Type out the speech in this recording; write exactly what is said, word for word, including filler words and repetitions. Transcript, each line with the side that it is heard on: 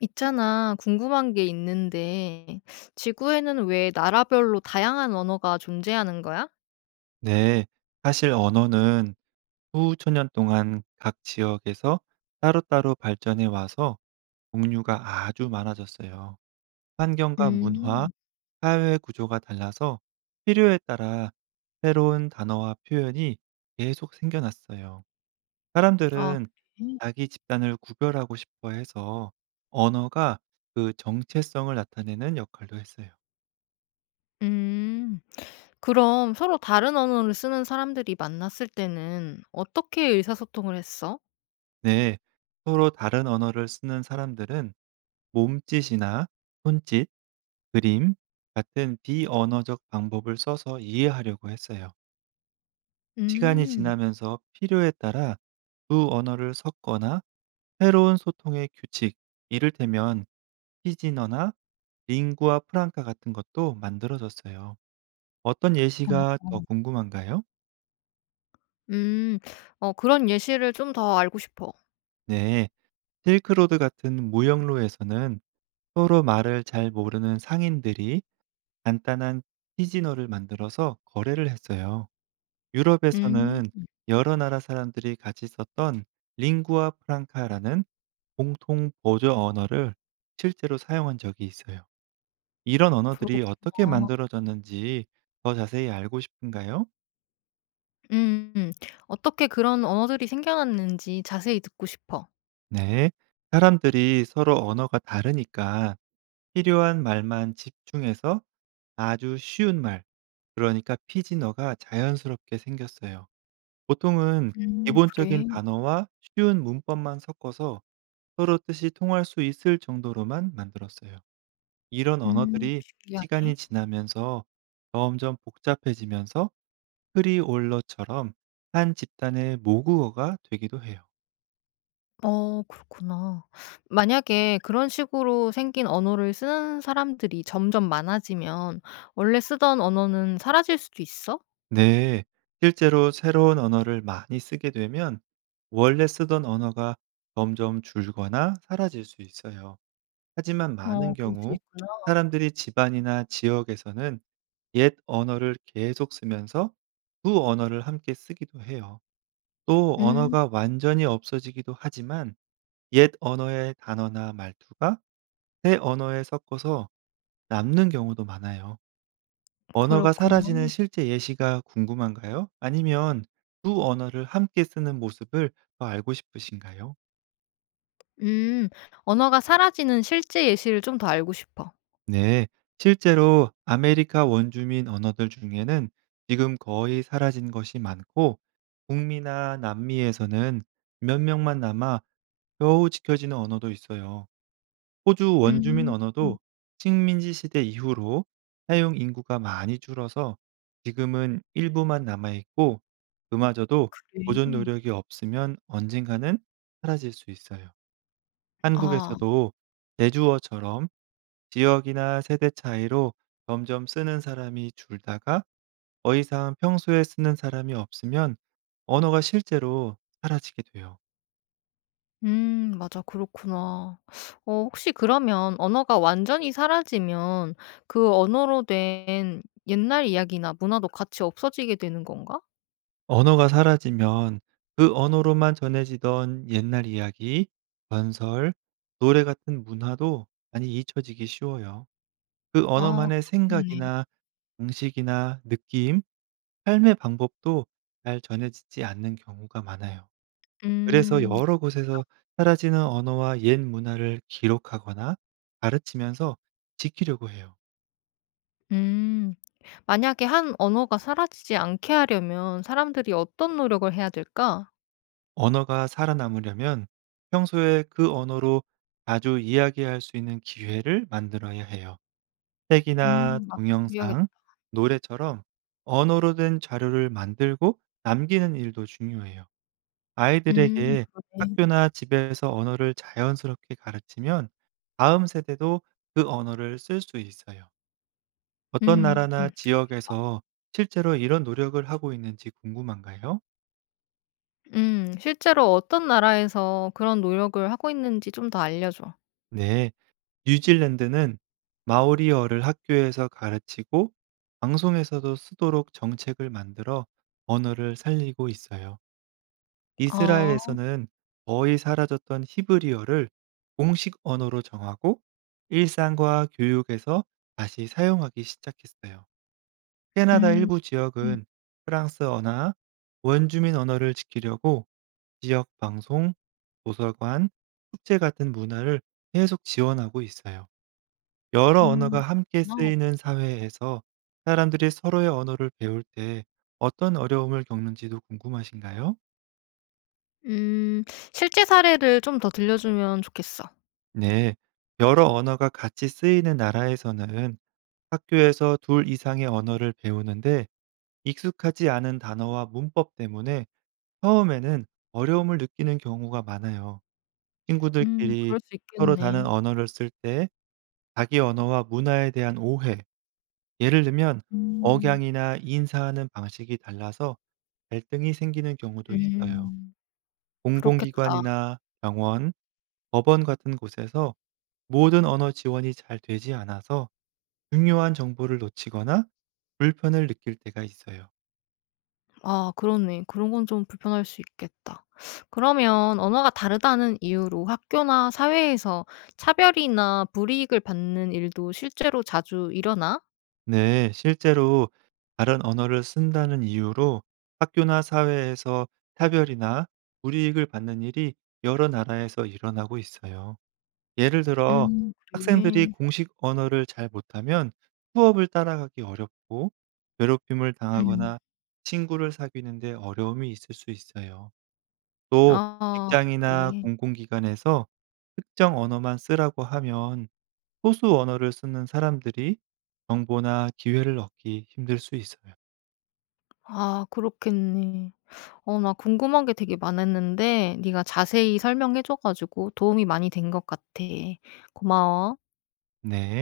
left: 있잖아, 궁금한 게 있는데, 지구에는 왜 나라별로 다양한 언어가 존재하는 거야?
right: 네, 사실 언어는 수천 년 동안 각 지역에서 따로따로 발전해 와서 종류가 아주 많아졌어요.
left: 음,
right: 환경과 문화,
left: 음.
right: 사회 구조가 달라서 필요에 따라 새로운 단어와 표현이 계속 생겨났어요.
left: 아,
right: 사람들은
left: 그래.
right: 자기 집단을 구별하고 싶어 해서 언어가 그 정체성을 나타내는 역할도 했어요.
left: 음. 그럼 서로 다른 언어를 쓰는 사람들이 만났을 때는 어떻게 의사소통을 했어?
right: 네, 서로 다른 언어를 쓰는 사람들은 몸짓이나 손짓, 그림 같은 비언어적 방법을 써서 이해하려고 했어요. 시간이
left: 음,
right: 지나면서 필요에 따라 두 언어를 섞거나 새로운 소통의 규칙, 이를테면 피진어나 링구아 프랑카 같은 것도 만들어졌어요. 어떤 예시가 더
left: 어,
right: 궁금한가요?
left: 음. 어, 그런 예시를 좀 더 알고 싶어.
right: 네, 실크로드 같은 무역로에서는 서로 말을 잘 모르는 상인들이 간단한 피진어를 만들어서 거래를 했어요.
left: 음,
right: 유럽에서는
left: 음.
right: 여러 나라 사람들이 같이 썼던 링구아 프랑카라는 공통 보조 언어를 실제로 사용한 적이 있어요. 이런 언어들이 어떻게
left: 그렇구나.
right: 만들어졌는지 더 자세히 알고 싶은가요?
left: 음, 어떻게 그런 언어들이 생겨났는지 자세히 듣고 싶어.
right: 네. 사람들이 서로 언어가 다르니까 필요한 말만 집중해서 아주 쉬운 말, 그러니까 피지어가 자연스럽게 생겼어요. 보통은
left: 음, 음, 그래.
right: 기본적인
left: 음,
right: 단어와 쉬운 문법만 섞어서 서로 뜻이 통할 수 있을 정도로만 만들었어요. 이런
left: 음.
right: 언어들이
left: 신기하네.
right: 시간이 지나면서 점점 복잡해지면서 크리올러처럼 한 집단의 모국어가 되기도 해요.
left: 어, 그렇구나. 만약에 그런 식으로 생긴 언어를 쓰는 사람들이 점점 많아지면 원래 쓰던 언어는 사라질 수도 있어?
right: 네. 실제로 새로운 언어를 많이 쓰게 되면 원래 쓰던 언어가 점점 줄거나 사라질 수 있어요. 하지만 많은
left: 어, 그럴 수
right: 경우
left: 있구나.
right: 사람들이 집안이나 지역에서는 옛 언어를 계속 쓰면서 두 언어를 함께 쓰기도 해요. 또
left: 음
right: 언어가 완전히 없어지기도 하지만 옛 언어의 단어나 말투가 새 언어에 섞어서 남는 경우도 많아요. 언어가 사라지는
left: 그렇구나.
right: 실제 예시가 궁금한가요? 아니면 두 언어를 함께 쓰는 모습을 더 알고 싶으신가요?
left: 음 언어가 사라지는 실제 예시를 좀 더 알고 싶어.
right: 네. 실제로 아메리카 원주민 언어들 중에는 지금 거의 사라진 것이 많고 북미나 남미에서는 몇 명만 남아 겨우 지켜지는 언어도 있어요. 호주 원주민
left: 음.
right: 언어도 식민지 시대 이후로 사용 인구가 많이 줄어서 지금은 일부만 남아있고 그마저도
left: 그래.
right: 보존 노력이 없으면 언젠가는 사라질 수 있어요.
left: 아.
right: 한국에서도 대주어처럼 지역이나 세대 차이로 점점 쓰는 사람이 줄다가 더 이상 평소에 쓰는 사람이 없으면 언어가 실제로 사라지게 돼요.
left: 음, 맞아. 그렇구나. 어, 혹시 그러면 언어가 완전히 사라지면 그 언어로 된 옛날 이야기나 문화도 같이 없어지게 되는 건가?
right: 언어가 사라지면 그 언어로만 전해지던 옛날 이야기, 전설, 노래 같은 문화도 많이 잊혀지기 쉬워요. 그
left: 아,
right: 언어만의
left: 그렇겠네.
right: 생각이나 방식이나 느낌, 삶의 방법도 잘 전해지지 않는 경우가 많아요. 그래서
left: 음.
right: 여러 곳에서 사라지는 언어와 옛 문화를 기록하거나 가르치면서 지키려고 해요.
left: 음. 만약에 한 언어가 사라지지 않게 하려면 사람들이 어떤 노력을 해야 될까?
right: 언어가 살아남으려면 평소에 그 언어로 자주 이야기할 수 있는 기회를 만들어야 해요.
left: 음
right: 책이나
left: 음. 나도 그래야겠
right: 동영상,
left: 다
right: 노래처럼 언어로 된 자료를 만들고 남기는 일도 중요해요.
left: 음
right: 아이들에게
left: 그러네.
right: 학교나 집에서 언어를 자연스럽게 가르치면 다음 세대도 그 언어를 쓸 수 있어요. 어떤
left: 음.
right: 나라나
left: 음. 그렇겠다.
right: 지역에서 실제로 이런 노력을 하고 있는지 궁금한가요?
left: 음. 실제로 어떤 나라에서 그런 노력을 하고 있는지 좀 더 알려줘.
right: 네. 뉴질랜드는 마오리어를 학교에서 가르치고 방송에서도 쓰도록 정책을 만들어 언어를 살리고 있어요.
left: 아.
right: 이스라엘에서는 거의 사라졌던 히브리어를 공식 언어로 정하고 일상과 교육에서 다시 사용하기 시작했어요. 캐나다
left: 음.
right: 일부
left: 그래. 음.
right: 지역은 프랑스어나 원주민 언어를 지키려고 지역 방송, 도서관, 축제 같은 문화를 계속 지원하고 있어요. 여러
left: 음,
right: 언어가 함께
left: 그렇구나.
right: 쓰이는 사회에서 사람들이 서로의 언어를 배울 때 어떤 어려움을 겪는지도 궁금하신가요?
left: 음. 실제 사례를 좀 더 들려주면 좋겠어.
right: 네, 여러 언어가 같이 쓰이는 나라에서는 학교에서 둘 이상의 언어를 배우는데 익숙하지 않은 단어와 문법 때문에 처음에는 어려움을 느끼는 경우가 많아요.
left: 음.
right: 친구들끼리
left: 그럴 수
right: 서로 다른
left: 있겠네.
right: 언어를 쓸 때 자기 언어와 문화에 대한 오해, 예를 들면
left: 음.
right: 억양이나 인사하는 방식이 달라서 갈등이 생기는 경우도
left: 음.
right: 있어요.
left: 음. 그렇겠다.
right: 공공기관이나 병원, 법원 같은 곳에서 모든 언어 지원이 잘 되지 않아서 중요한 정보를 놓치거나 불편을 느낄 때가 있어요.
left: 아, 그렇네. 그런 건 좀 불편할 수 있겠다. 그러면 언어가 다르다는 이유로 학교나 사회에서 차별이나 불이익을 받는 일도 실제로 자주 일어나?
right: 네, 실제로 다른 언어를 쓴다는 이유로 학교나 사회에서 차별이나 불이익을 받는 일이 여러 나라에서 일어나고 있어요. 예를 들어
left: 음,
right: 학생들이
left: 그래.
right: 공식 언어를 잘 못하면 수업을 따라가기 어렵고 괴롭힘을
left: 음.
right: 당하거나 친구를 사귀는데 어려움이 있을 수 있어요. 또
left: 아,
right: 직장이나
left: 그래.
right: 공공기관에서 특정 언어만 쓰라고 하면 소수 언어를 쓰는 사람들이 정보나 기회를 얻기 힘들 수 있어요.
left: 아, 그렇겠네. 어, 나 궁금한 게 되게 많았는데 네가 자세히 설명해 줘 가지고 도움이 많이 된 것 같아. 고마워.
right: 네.